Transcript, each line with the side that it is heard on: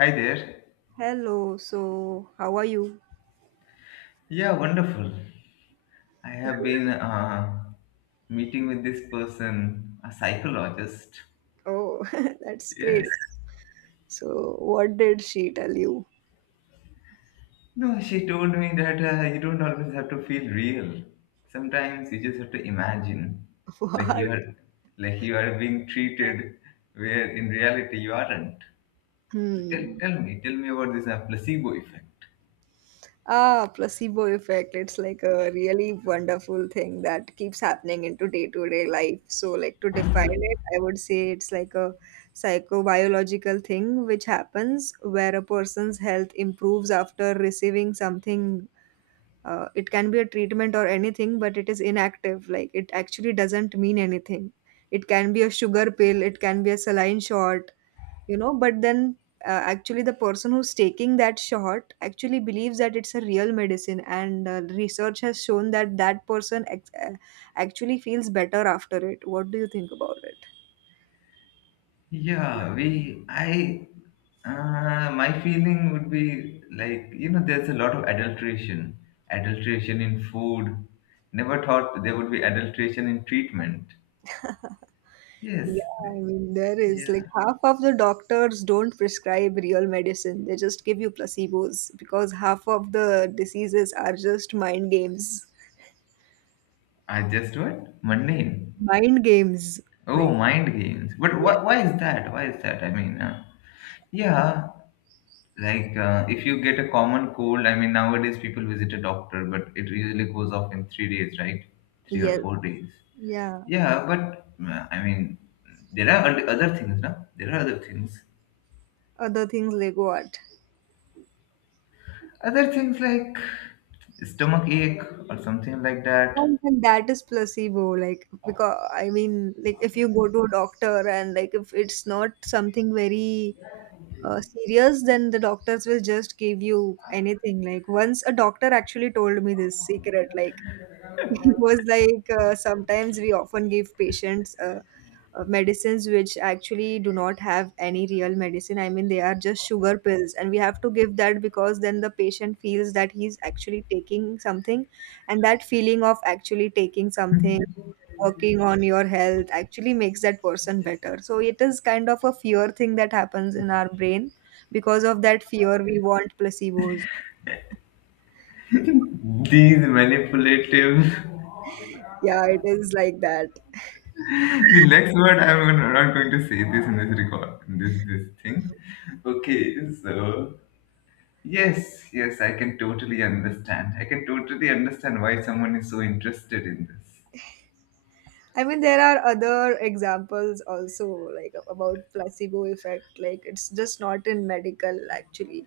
left: Hi there.
right: Hello, so how are you?
left: Yeah, wonderful. I have been meeting with this person, a psychologist.
right: Oh, that's great.
left: Yes.
right: So, what did she tell you?
left: No, she told me that you don't always have to feel real. Sometimes you just have to imagine, like
right: What?
left: you are, like you are being treated, where in reality you aren't. So
right: Hmm.
left: tell me about this placebo effect.
right: Ah, placebo effect. It's like a really wonderful thing that keeps happening into day-to-day life. So, like to define it, I would say it's like a psychobiological thing which happens where a person's health improves after receiving something. It can be a treatment or anything, but it is inactive, like it actually doesn't mean anything. It can be a sugar pill, it can be a saline shot, but then actually the person who's taking that shot actually believes that it's a real medicine. And research has shown that that person actually feels better after it. What do you think about it?
left: Yeah, we, I, my feeling would be like, you know, there's a lot of adulteration, adulteration in food. Never thought there would be adulteration in treatment. Yes,
right: Yeah, I mean, there is like
left: yeah.
right: half of the doctors don't prescribe real medicine. They just give you placebos because half of the diseases are just mind games.
left: I just what? Mundane.
right: Mind games.
left: Oh,
right: Like,
left: mind games. But
right: yes,
left: why is that? Why is that? I mean, yeah, like if you get a common cold, I mean, nowadays people visit a doctor, but it usually goes off in 3 days, right? Three or
right: yes,
left: four days.
right: yeah.
left: Yeah, but I mean, there are other things, no? There are other things.
right: Other things like what?
left: Other things like stomach ache or something like
right: And,
left: that.
right: and that is placebo. Like, because I mean, like if you go to a doctor, and like if it's not something very serious, then the doctors will just give you anything. Like once a doctor actually told me this secret, like it was like sometimes we often give patients medicines which actually do not have any real medicine. I mean they are just sugar pills, and we have to give that because then the patient feels that he's actually taking something, and that feeling of actually taking something working on your health actually makes that person better, so it is kind of a fear thing that happens in our brain. Because of that fear we want placebos.
left: These manipulative.
right: Yeah, it is like that.
left: the next word I'm gonna- not going to say this in this record, in this thing. Okay, so yes, yes, I can totally understand. I can totally understand why someone is so interested in this.
right: I mean, there are other examples also, like about placebo effect. Like it's just not in medical, actually.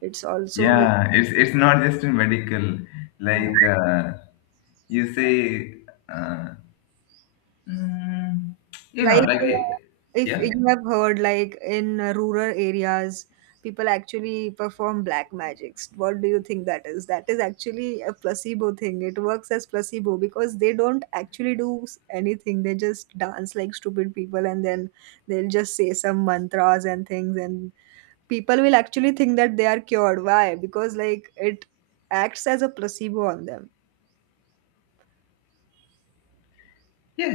right: It's also
left: Yeah, it's not just in medical.
right: uh,
left: Like you say, uh, Mm, you
right: like
left: know,
right: if
left: yeah,
right: you have heard, like in rural areas, people actually perform black magics. What do you think that is? That is actually a placebo thing. It works as placebo because they don't actually do anything. They just dance like stupid people, and then they'll just say some mantras and things, and people will actually think that they are cured. Why? Because like it acts as a placebo on them.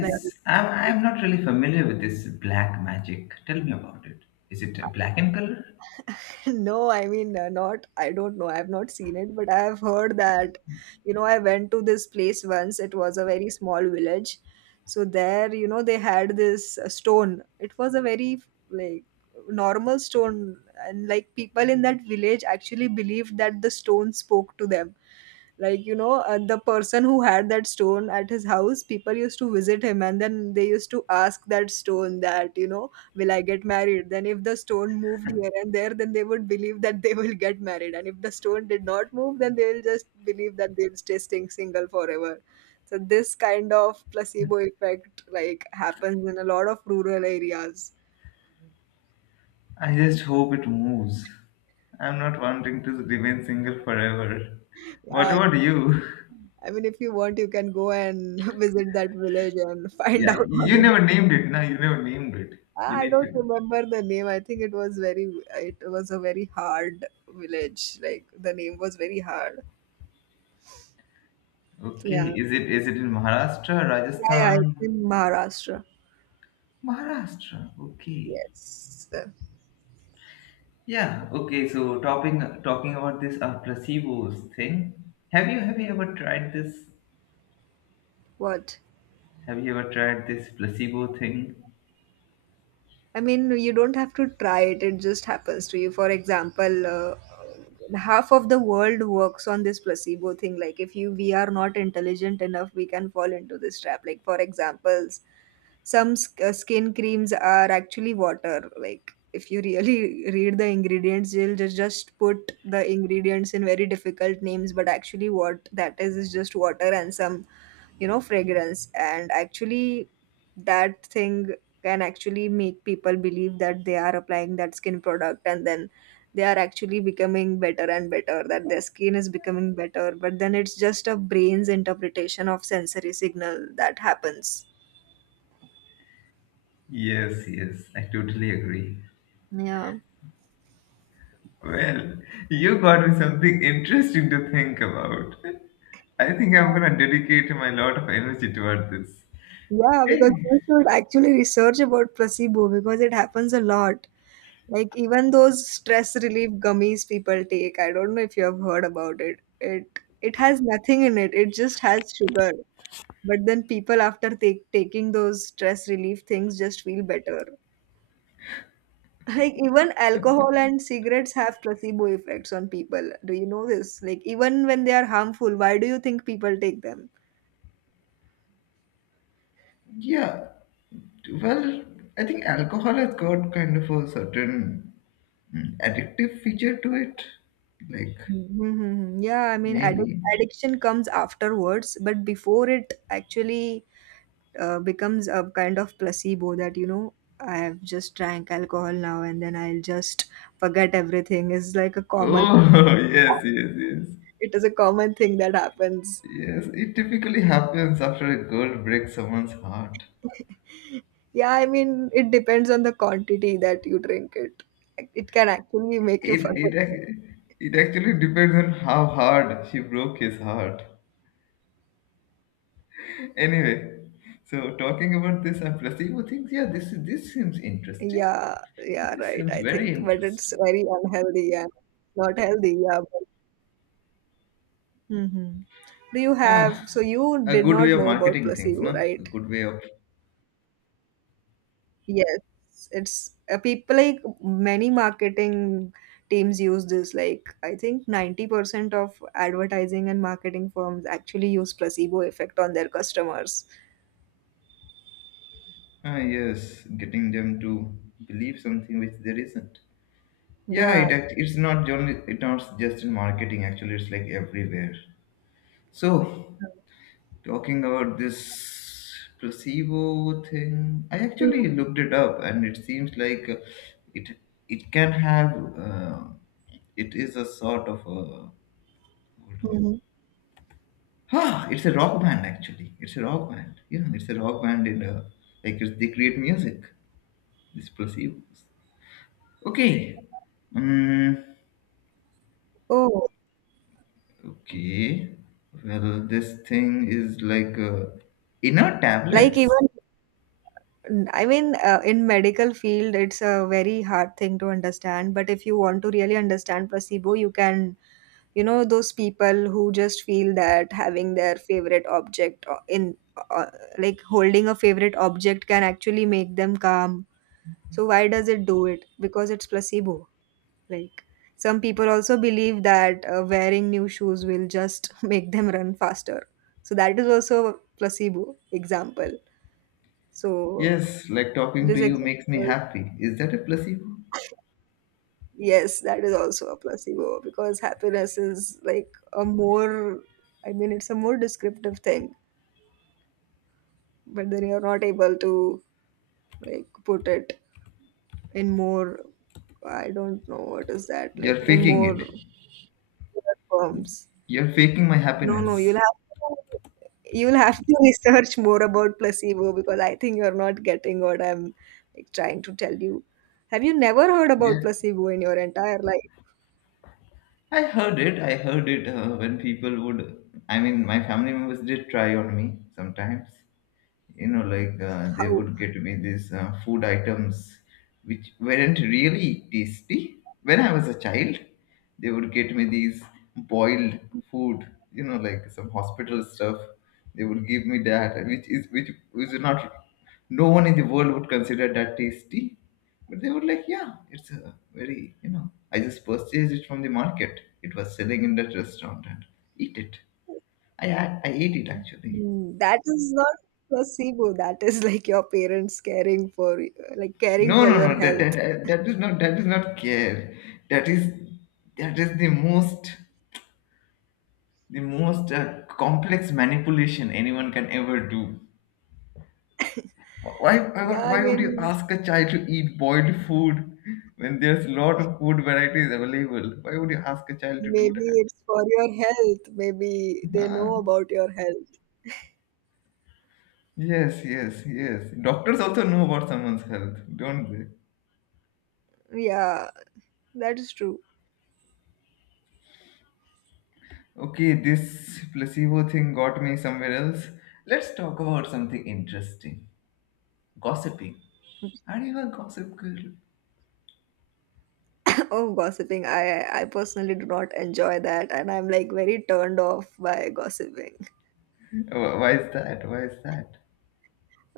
right: Like
left: I'm not really familiar with this black magic. Tell me about it. Is it black in color?
right: No, I mean, not, I don't know. I've not seen it, but I've heard that, I went to this place once. It was a very small village. So there, they had this stone. It was a very, like, normal stone. And, like, people in that village actually believed that the stone spoke to them. Like, the person who had that stone at his house, people used to visit him and then they used to ask that stone that, will I get married? Then if the stone moved here and there, then they would believe that they will get married. And if the stone did not move, then they will just believe that they'll staying single forever. So this kind of placebo effect like happens in a lot of rural areas.
left: I just hope it moves. I'm not wanting to remain single forever. What
right: Yeah,
left: about you?
right: I mean, if you want, you can go and visit that village and find
left: Yeah,
right: out.
left: you never named it. No, you never named it. You
right: I
left: need
right: don't
left: to.
right: remember the name. I think it was a very hard village. Like the name was very hard. So,
left: Okay,
right: yeah.
left: is it in Maharashtra,
right: Yeah, yeah, it's
left: Rajasthan?
right: in Maharashtra.
left: Maharashtra. Okay.
right: Yes.
left: Yeah, okay, so talking about this placebos thing. Have you ever tried this?
right: What?
left: Have you ever tried this placebo thing?
right: I mean, you don't have to try it, it just happens to you. For example, half of the world works on this placebo thing. Like, if you we are not intelligent enough, we can fall into this trap. Like, for examples, some skin creams are actually water. Like, if you really read the ingredients, you'll just put the ingredients in very difficult names, but actually, what that is just water and some fragrance, and actually that thing can actually make people believe that they are applying that skin product, and then they are actually becoming better and better, that their skin is becoming better, but then it's just a brain's interpretation of sensory signal that happens.
left: Yes, yes, I totally agree.
right: Yeah,
left: Well, you got me something interesting to think about. I think I'm gonna dedicate my lot of energy toward this.
right: yeah, because
left: Eh,
right: you should actually research about placebo because it happens a lot. Like even those stress relief gummies people take, I don't know if you have heard about it, it has nothing in it, it just has sugar. But then people after taking those stress relief things just feel better. Like even alcohol and cigarettes have placebo effects on people. Do you know this? Like even when they are harmful, why do you think people take them?
left: Yeah, well, I think alcohol has got kind of a certain addictive feature to it. Like,
right: Mm-hmm. Mm-hmm. Yeah, I mean,
left: maybe.
right: addiction comes afterwards, but before it actually becomes a kind of placebo that, I have just drank alcohol now and then I'll just forget everything. Is like a common,
left: Oh, yes, yes, yes.
right: it is a common thing that happens.
left: Yes, it typically happens after a girl breaks someone's heart.
right: Yeah, I mean, it depends on the quantity that you drink it. It can actually make you forget.
left: It actually depends on how hard she broke his heart. Anyway, so talking about this and placebo things, yeah, this seems interesting.
right: Yeah, yeah,
left: This
right: right,
left: seems
right: I
left: very
right: think. But it's
left: interesting.
right: very unhealthy and not healthy. Yeah. But, hmm so
left: Ah,
right: you
left: a
right: did
left: good way
right: not
left: of
right: know about
left: marketing things,
right: placebo,
left: no? A
right: right?
left: good way of
right: Yes, it's people like many marketing teams use this. Like, I think 90% of advertising and marketing firms actually use placebo effect on their customers.
left: ah, yes, getting them to believe something which there isn't. Yeah,
right: Yeah.
left: it's not only it's not just in marketing. Actually, it's like everywhere. So, talking about this placebo thing, I actually looked it up, and it seems like it it can have it is a sort of a hold on.
right: Mhm.
left: Ah, it's a rock band actually. It's a rock band. You know, it's a rock band in a like they create music. These placebos. Okay. Um,
right: Oh,
left: okay. Well, this thing is like inner
right: like
left: tablets.
right: even I mean, in medical field it's a very hard thing to understand, but if you want to really understand placebo you can. You know those people who just feel that having their favorite object o- in uh, like holding a favorite object can actually make them calm. So why does it do it? Because it's placebo. Like some people also believe that wearing new shoes will just make them run faster. So that is also a placebo example. So
left: Yes, like talking to
right: this
left: you makes me
right: example,
left: happy. Is that a placebo?
right: yes, that is also a placebo because happiness is like a more, I mean, it's a more descriptive thing, but then you're not able to like put it in more, I don't know what is that, like
left: You're
right: in
left: faking
right: more
left: it.
right: terms.
left: You're faking my
right: No, no, you'll
left: happiness.
right: have to, you'll have to research more about placebo because I think you're not getting what I'm like trying to tell you. Have you never heard
left: Yeah.
right: about placebo in your entire life?
left: I heard it. I heard it when I mean, my family members did try on me sometimes. You know like they
right: How?
left: would get me these food items which weren't really tasty when I was a child. They would get me these boiled food, you know, like some hospital stuff. They would give me that, and which is not, no one in the world would consider that tasty, but they were like, yeah, it's a very, you know, I just purchased it from the market. It was selling in that restaurant and eat it. I ate it actually.
right: That is not placebo. That is like your parents caring for, like caring
left: No,
right: for
left: no,
right: your
left: no.
right: health.
left: That is not, that is not care. That is that is the most the most complex manipulation anyone can ever do.
right: Yeah, I
left: Why would you
right: mean,
left: ask a child to eat boiled food when there's a lot of food varieties available? Why would you ask a child to do
right: maybe
left: that?
right: it's for your health. Maybe they know
left: Ah,
right: about your health.
left: yes, yes, yes. Doctors also know about someone's health, don't they?
right: Yeah, that is true.
left: Okay, this placebo thing got me somewhere else. Let's talk about something interesting, gossiping. Are you a gossip girl?
right: Oh, gossiping. I personally do not enjoy that, and I'm like very turned off by gossiping
left: Why is that? Why is that?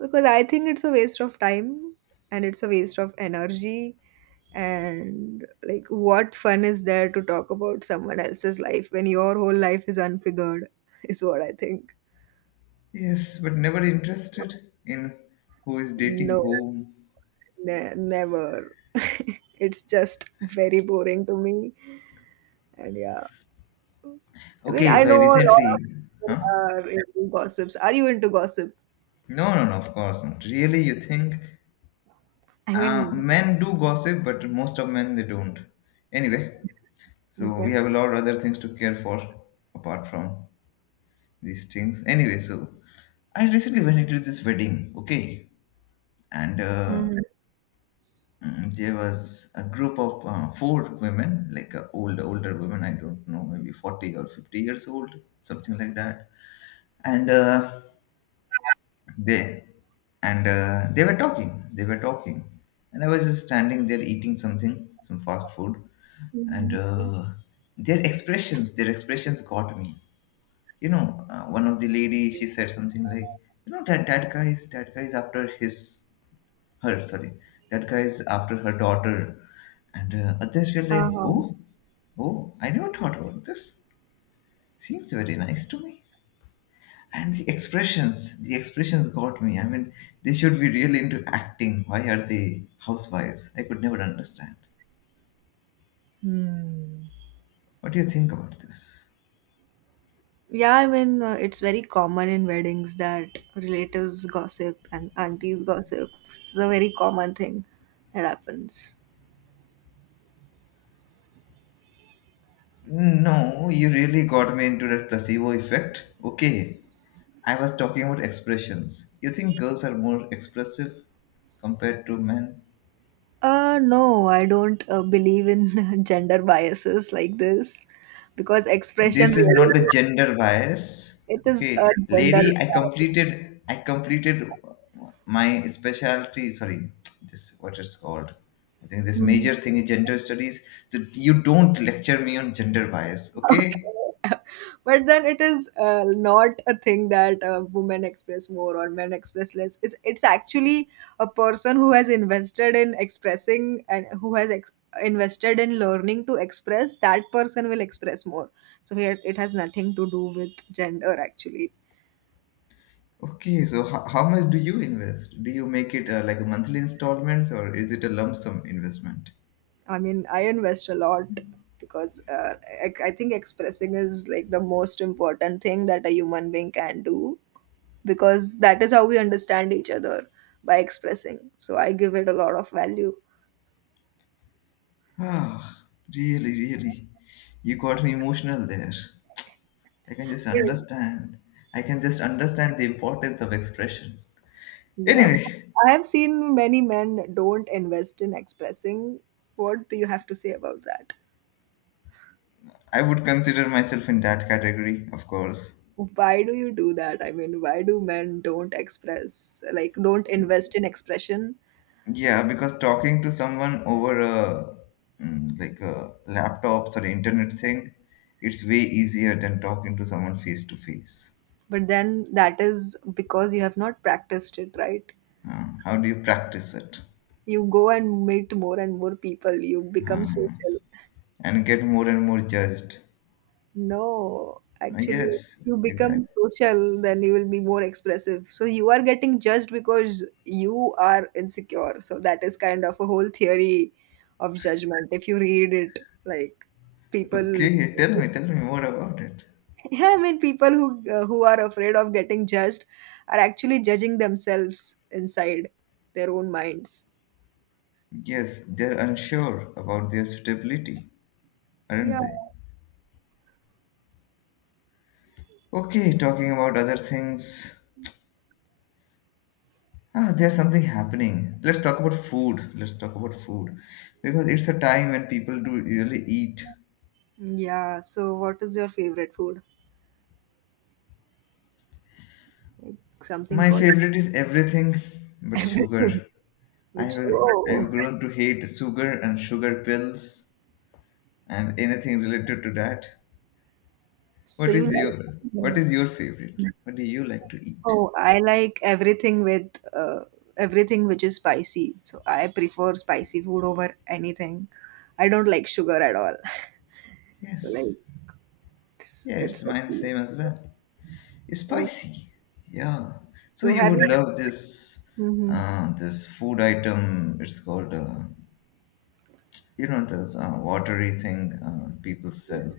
right: because I think it's a waste of time and it's a waste of energy. And like, what fun is there to talk about someone else's life when your whole life is unfigured, is what I think.
left: Yes, but never interested in who is dating
right: No,
left: whom.
right: never. It's just very boring to me. And yeah, I mean,
left: Okay,
right: I
left: so
right: know
left: I
right: a lot of
left: recently.
right: people
left: Huh?
right: are into gossips. Are you into gossip?
left: No, no, no, of course not. Really, you think
right: I mean,
left: men do gossip, but most of men they don't. Anyway, so
right: okay.
left: we have a lot of other things to care for apart from these things. Anyway, so I recently went into this wedding, okay, and
right: Hmm.
left: There was a group of four women, like older women. I don't know, maybe 40 or 50 years old, something like that. And they they were talking. They were talking, and I was just standing there eating something, some fast food, and their expressions got me. You know, one of the lady, she said something like, "You know, that guy is after his." Her, sorry, that guy is after her daughter. And others were like,
right: Uh-huh.
left: oh, oh, I never thought about this, seems very nice to me. And the expressions, the expressions got me. I mean, they should be really into acting. Why are they housewives? I could never understand.
right: Hmm.
left: What do you think about this?
right: Yeah, I mean, it's very common in weddings that relatives gossip and aunties gossip. It's a very common thing that happens.
left: No, you really got me into that placebo effect. Okay, I was talking about expressions. You think girls are more expressive compared to men?
right: No, I don't believe in gender biases like this because expression
left: This is
right: really,
left: not the gender bias.
right: it is a
left: Okay,
right: gender.
left: lady, I completed my specialty, sorry, this what it's called, I think this
right: Mhm.
left: major thing is gender studies. So you don't lecture me on gender bias, okay?
right: Okay. But then it is not a thing that women express more or men express less. It's actually a person who has invested in expressing, and who has invested in learning to express, that person will express more. So here it has nothing to do with gender actually.
left: Okay, so how much do you invest? Do you make it like a monthly installments, or is it a lump sum investment?
right: I mean I invest a lot because I think expressing is like the most important thing that a human being can do, because that is how we understand each other, by expressing. So I give it a lot of value.
left: Ah, really, really, you got me emotional there. I can just understand. I can just understand the importance of expression.
right: Yeah.
left: Anyway,
right: I have seen many men don't invest in expressing. What do you have to say about that?
left: I would consider myself in that category, of course.
right: Why do you do that? I mean, why do men don't express, like, don't invest in expression?
left: Yeah, because talking to someone over a like a laptops or internet thing, it's way easier than talking to someone face to face.
right: But then that is because you have not practiced it, right?
left: How do you practice it?
right: You go and meet more and more people, you become
left: Um,
right: social.
left: and get more and more judged.
right: No, actually,
left: Yes,
right: you become
left: exactly.
right: social, then you will be more expressive. So you are getting judged because you are insecure. So that is kind of a whole theory of judgment. If you read it, like people,
left: Okay, tell me more about it.
right: yeah, I mean, people who are afraid of getting judged are actually judging themselves inside their own minds.
left: Yes, they're unsure about their suitability, aren't
right: Yeah,
left: they? Okay, talking about other things. Ah, there's something happening. Let's talk about food. Let's talk about food. Because it's a time when people do really eat.
right: yeah. So what is your favorite food? Like something
left: My
right: for
left: favorite is everything but
right: everything.
left: sugar.
right: Which,
left: I've
right: oh,
left: grown to hate sugar and sugar pills and anything related to that.
right: so
left: What
right: you
left: is
right: like.
left: your, what is your favorite? What do you like to eat?
right: Oh, I like everything with uh, everything which is spicy. So I prefer spicy food over anything. I don't like sugar at all. So like
left: Yes.
right: it's
left: Yeah, it's
right: it's
left: mine same as well.
right: oh,
left: Spicy. Yeah. So
right: so
left: you
right: have
left: would
right: you
left: love this
right: hmm
left: this food item. It's called you know this watery thing people sell.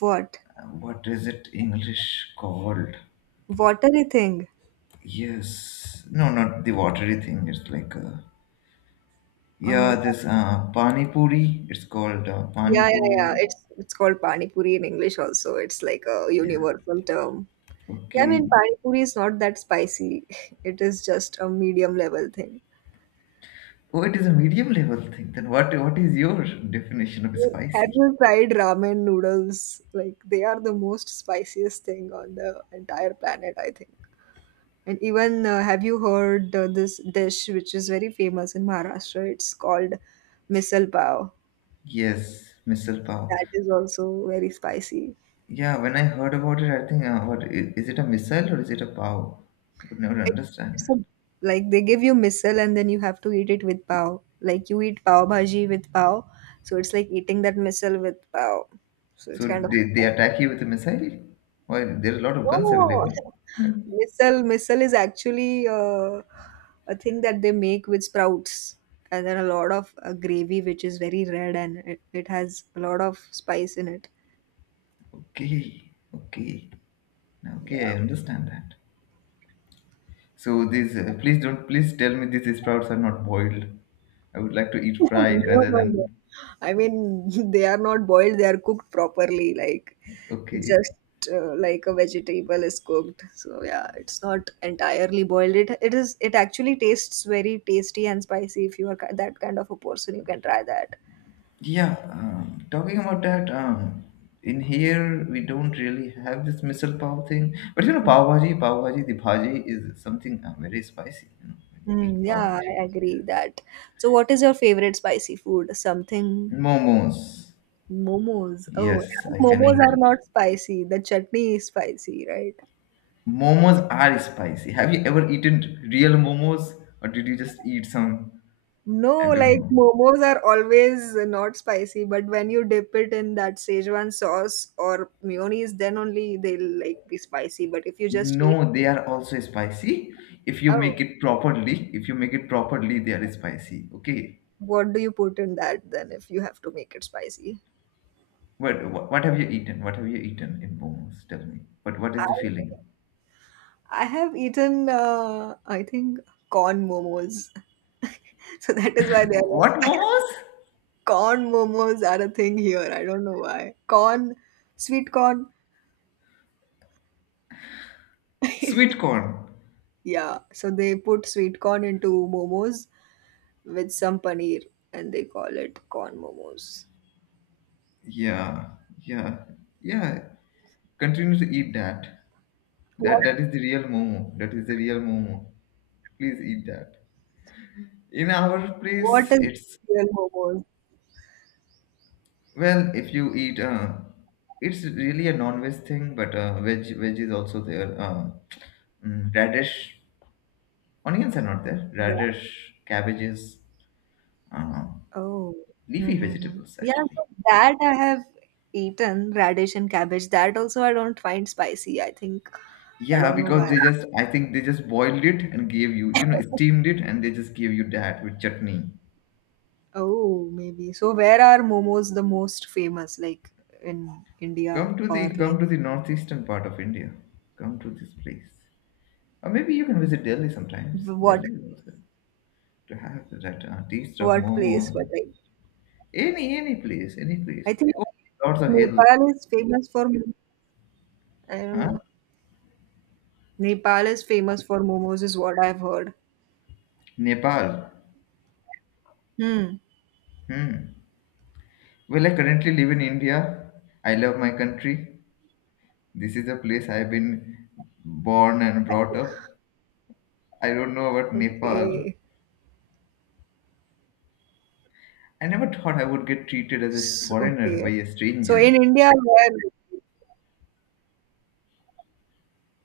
right: what,
left: What is it English called?
right: watery thing?
left: Yes. No, not the watery thing. It's like yeah,
right: Uh-huh.
left: this pani puri. It's called pani
right: Yeah, yeah, yeah.
left: puri.
right: It's called pani puri in English also. It's like a
left: Yeah.
right: universal term. Yeah, I
left: Okay.
right: mean pani puri is not that spicy. It is just a medium level thing.
left: Oh, it is a medium level thing. Then what? What is your definition of
right: Have
left: spicy?
right: you tried ramen noodles? Like they are the most spiciest thing on the entire planet, I think. And even have you heard this dish which is very famous in Maharashtra? It's called misal pav.
left: Yes, missile pow.
right: That is also very spicy.
left: Yeah, when I heard about it, I think, what is it a missile or is it a POW? I could never
right: It's,
left: understand
right: it's
left: that.
right: a, like they give you misal and then you have to eat it with pav. Like you eat pav bhaji with pav, so it's like eating that misal with pav. So it's
left: So
right: kind of.
left: they attack you with a missile? Well, there are a lot of guns
right: No.
left: available. Yeah.
right: Missile is actually a thing that they make with sprouts and then a lot of gravy which is very red and it has a lot of spice in it.
left: Okay, okay, now, okay, I
right: Yeah.
left: understand that. So these, please don't, please tell me these sprouts are not boiled. I would like to eat fried
right: No,
left: rather
right: no, no.
left: than,
right: I mean, they are not boiled, they are cooked properly, like
left: okay.
right: just like a vegetable is cooked. So yeah, it's not entirely boiled. It actually tastes very tasty and spicy if you are that kind of a person, you can try that.
left: Yeah, talking about that, in here we don't really have this misal pav thing. But you know, pav bhaji, the bhaji is something very spicy. You know, when you eat
right: Mm,
left: pav
right: yeah,
left: bhaji,
right: I
left: yeah.
right: agree that. So, what is your favorite spicy food? Something
left: Momos.
right: momos. Oh,
left: Yes,
right: yeah,
left: I can
right: momos
left: eat
right: are
left: it.
right: not spicy. The chutney is spicy, right?
left: Momos are spicy. Have you ever eaten real momos, or did you just eat some?
right: No,
left: I don't
right: like
left: know.
right: momos are always not spicy, but when you dip it in that Szechuan sauce or mayonnaise, then only they'll like be spicy. But if you just eat,
left: No, they are also spicy. If you
right: oh,
left: make it properly, if you make it properly, they are spicy. Okay.
right: what do you put in that then if you have to make it spicy?
left: What have you eaten? What have you eaten in momos? Tell me. What
right: I
left: is the feeling?
right: I have eaten, I think, corn momos. So that is why they are not
left: What
right: spicy.
left: momos?
right: Corn momos are a thing here. I don't know why. Corn, sweet corn.
left: Sweet corn.
right: Yeah. So they put sweet corn into momos with some paneer and they call it corn momos.
left: Yeah, yeah, yeah. Continue to eat that.
right: What,
left: That is the real momo. That is the real momo. Please eat that. In our
right: what
left: place,
right: is
left: it's
right: real momos?
left: well, if you eat, it's really a non-veg thing, but veg is also there. Radish, onions are not there.
right: Ra-
left: Radish, cabbages. Uh,
right: Oh.
left: leafy
right: Mm-hmm.
left: vegetables
right: Yeah,
left: actually.
right: so that I have eaten radish and cabbage. That also I don't find spicy. I think I
left: Yeah,
right: don't know
left: because
right: why.
left: they just I think they just boiled it and gave you, you know steamed it, and they just gave you that with chutney.
right: Oh, maybe. So where are momos the most famous? Like in India
left: Come to
right: or
left: the
right: like
left: northeastern part of India. Come to this place, or maybe you can visit Delhi sometimes.
right: w- what
left: Delhi is also to have that taste of
right: what
left: momo.
right: place? But like
left: Any place, any place.
right: I think
left: Oh, lots of hills.
right: Nepal is famous for mo- I don't
left: Huh?
right: know. Nepal is famous for momos is what I've heard.
left: Nepal.
right: Hmm.
left: Hmm. Well, I currently live in India. I love my country. This is a place I've been born and brought up. I don't know about Nepal.
right: Okay.
left: I never thought I would get treated as a
right: S
left: foreigner by
right: okay.
left: a
right: So
left: stranger.
right: in India where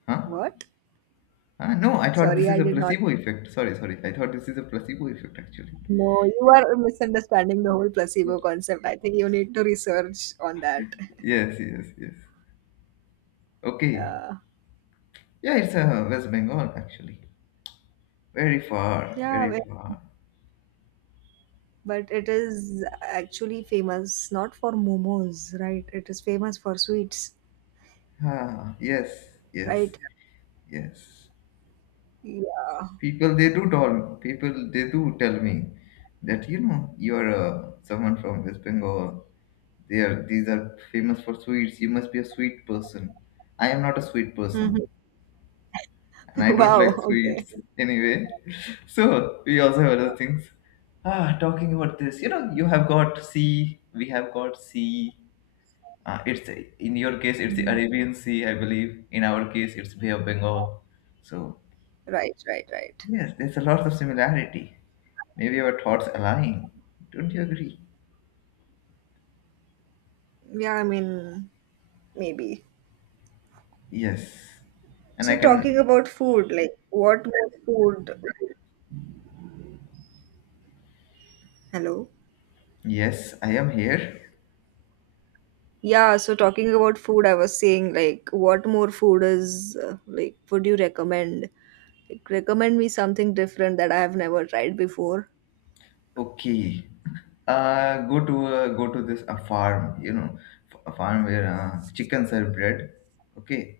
left: Huh?
right: what?
left: Ah, no, I thought
right: Sorry,
left: this is
right: I
left: a
right: did not
left: placebo effect. Sorry, sorry. I thought this is a placebo effect actually.
right: know. You are misunderstanding the whole placebo concept. I think you need to research on that.
left: Yes, yes, yes. Okay.
right: Yeah.
left: Yeah, it's West Bengal actually. Very far,
right: Yeah,
left: very far.
right: but it is actually famous not for momos, right? It is famous for sweets,
left: Ah, yes, yes,
right: right?
left: yes.
right: Yeah.
left: People, they do tell me that, you are, someone from West Bengal. There, these are famous for sweets. You must be a sweet person. I am not a sweet person,
right: Mhm.
left: and I don't like
right: Wow. Okay.
left: sweets anyway. So we also have other things. Ah, talking about this, you know, you have got sea. We have got sea. It's, in your case, it's the
right: Um,
left: Arabian Sea, I believe. In our case, it's Bay of Bengal. So
right: right, right, right.
left: yes, there's a lot of similarity. Maybe our thoughts align. Don't you agree?
right: Yeah, I mean, maybe.
left: Yes. And I
right: So, talking
left: can,
right: about food, like what more food? Hello?
left: yes, I am here.
right: Yeah, so talking about food, I was saying, like, what more food is, like, would you recommend? Like, recommend me something different that I have never tried before.
left: Okay. Go to go to this a farm, you know, a farm where chickens are bred. Okay,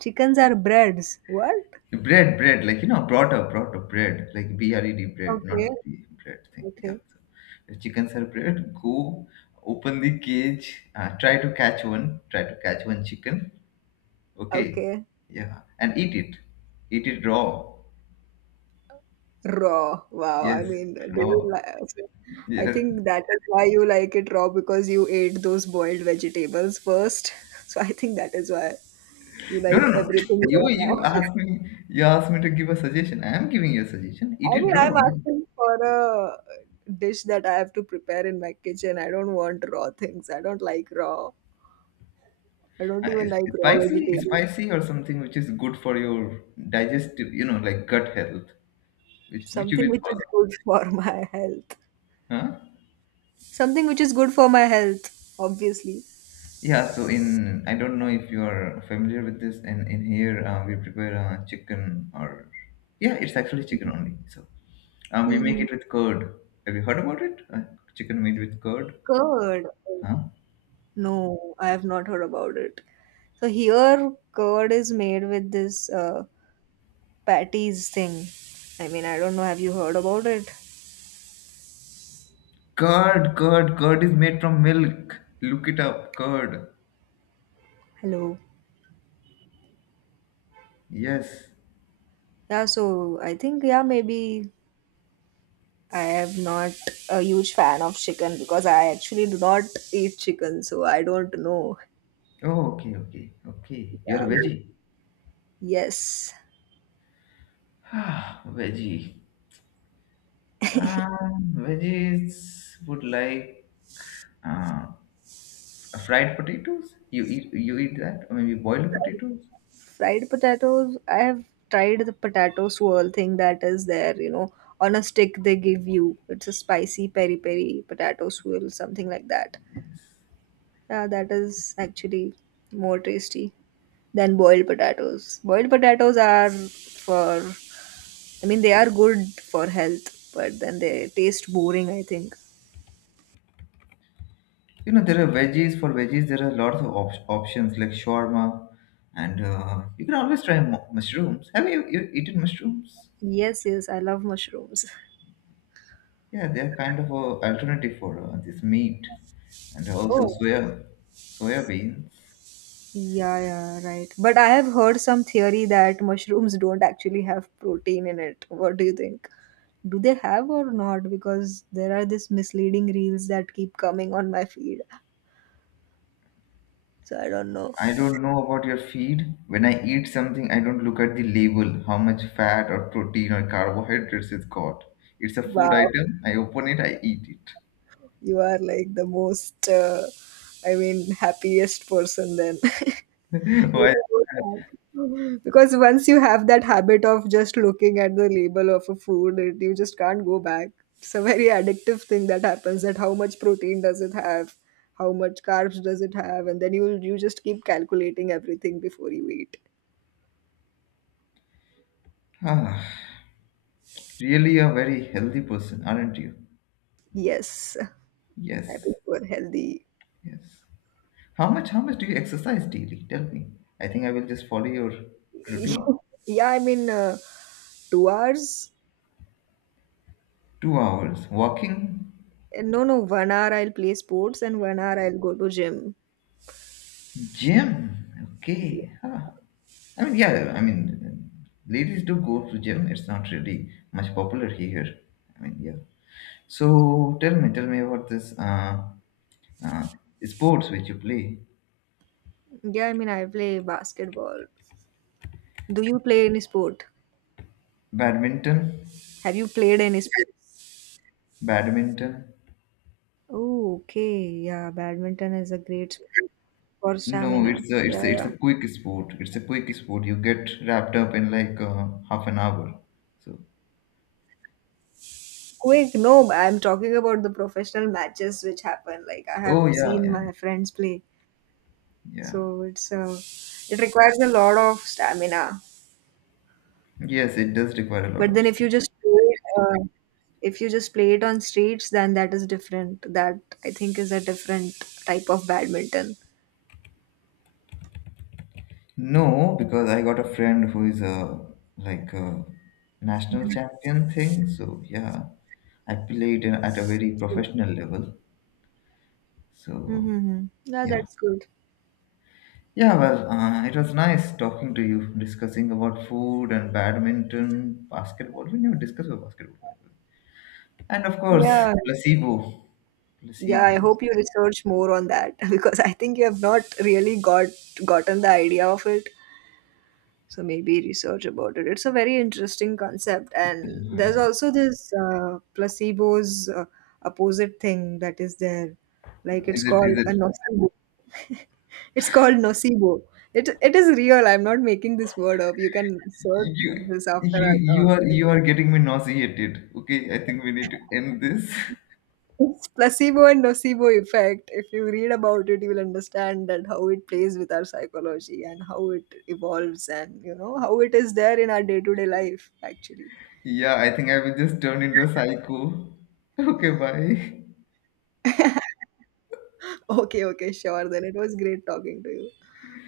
right: Chickens are breads. What?
left: bread, bread, like, you know, brought up, bread, like bred, bread,
right: Okay.
left: not the bread thing. Yeah,
right: Okay.
left: so the chickens are bred. Go open the cage. Try to catch one. Try to catch one chicken. Okay,
right: Okay.
left: yeah, and eat it. Eat it raw.
right: Raw. Wow. I
left: Yes,
right: mean,
left: raw.
right: I
left: Yes.
right: think that is why you like it raw because you ate those boiled vegetables first. So I think that is why you
left: No, no,
right: like
left: no.
right: everything raw
left: You
right: now.
left: asked me. You asked me to give a suggestion. I am giving you a suggestion. Eat
right: I
left: it
right: mean, I'm
left: raw.
right: asking for a dish that I have to prepare in my kitchen. I don't want raw things. I don't like raw. I don't even like raw
left: Spicy,
right: vegetables.
left: spicy or something which is good for your digestive, you know, like gut health, which you
right: Something
left: will
right: which
left: all,
right: is good for my health.
left: huh?
right: Something which is good for my health, obviously.
left: Yeah, so in, I don't know if you are familiar with this, in here, we prepare chicken, or yeah, it's actually chicken only. So we make
right: Mm-hmm.
left: it with curd. Have you heard about it? Chicken made with curd.
right: Curd.
left: Huh?
right: No, I have not heard about it. So here, curd is made with this patties thing. I mean, I don't know. Have you heard about it?
left: Curd. Curd is made from milk. Look it up, curd.
right: Hello.
left: Yes.
right: Yeah. So I think yeah, maybe I am not a huge fan of chicken because I actually do not eat chicken, so I don't know.
left: Oh, okay, okay. Okay, you're
right: Yeah.
left: a veggie.
right: Yes,
left: Ah, veggie. Veggies would like uh, fried potatoes. You eat that, or maybe boiled potatoes.
right: fried potatoes. I have tried the potato swirl thing that is there. You know, on a stick they give you. It's a spicy peri peri potato swirl, something like that. Yeah, that is actually more tasty than boiled potatoes. Boiled potatoes are for, I mean, they are good for health, but then they taste boring, I think.
left: You know, there are veggies for veggies. There are lots of options like shawarma, and you can always try mushrooms. Have you eaten mushrooms?
right: Yes, yes, I love mushrooms.
left: Yeah, they are kind of a alternative for this meat, and also
right: Oh.
left: soya soya beans.
right: Yeah, yeah, right. But I have heard some theory that mushrooms don't actually have protein in it. What do you think? Do they have or not? Because there are these misleading reels that keep coming on my feed. So I don't know.
left: I don't know about your feed. When I eat something, I don't look at the label, how much fat or protein or carbohydrates it's got. It's a food
right: Wow.
left: item. I open it, I eat
right: You are like the most, I mean, happiest person then.
left: it. Why?
right: because once you have that habit of just looking at the label of a food, it, you just can't go back. It's a very addictive thing that happens. That how much protein does it have, how much carbs does it have, and then you just keep calculating everything before you eat.
left: Ah, really a very healthy person, aren't you?
right: Yes, I
left: Yes,
right: prefer healthy.
left: yes. How much do you exercise daily? Tell me. I think I will just follow your routine.
right: Yeah, I mean, 2 hours.
left: 2 hours walking.
right: No, no, 1 hour I'll play sports and 1 hour I'll go to gym.
left: Gym. Okay. Huh. I mean, yeah. I mean, ladies do go to gym. It's not really much popular here. I mean, yeah. So tell me about this uh, sports which you play.
right: Yeah, I mean, I play basketball. Do you play any sport?
left: Badminton.
right: Have you played any sport?
left: Badminton.
right: Oh, okay. Yeah, badminton is a great sport for
left: No,
right: stamina.
left: it's a it's
right: Yeah,
left: a, it's
right: yeah.
left: a quick sport. It's a quick sport. You get wrapped up in like half an hour. So.
right: Quick, no, I'm talking about the professional matches which happen. Like, I
left: Oh
right: have
left: yeah,
right: seen
left: yeah,
right: my friends play.
left: yeah.
right: So it's it requires a lot of stamina.
left: Yes, it does require a lot
right: But
left: of
right: then if you
left: stuff.
right: just play, if you just play it on streets, then that is different. That I think is a different type of badminton.
left: No, because I got a friend who is a, like a national champion thing. So yeah, I played at a very professional level. So
right: Mm-hmm. Yeah,
left: yeah,
right: that's good.
left: yeah. Well, it was nice talking to you, discussing about food and badminton, basketball. We never discussed about basketball, by the way. And of course,
right: Yeah.
left: placebo.
right: Yeah, I
left: Placebo.
right: hope you research more on that because I think you have not really gotten the idea of it. So maybe research about it. It's a very interesting concept, and there's also this placebo's opposite thing that is there. Like it's
left: Is it?
right: called
left: Is it?
right: a nocebo. it's called nocebo. It is real. I'm not making this word up. You can search
left: You,
right: this after our talk.
left: you are getting me nauseated. Okay, I think we need to end this.
right: It's placebo and nocebo effect. If you read about it, you'll understand that how it plays with our psychology and how it evolves and you know how it is there in our day-to-day life actually.
left: Yeah, I think I will just turn into a psycho. Okay, bye.
right: Okay, okay, sure. Then it was great talking to you.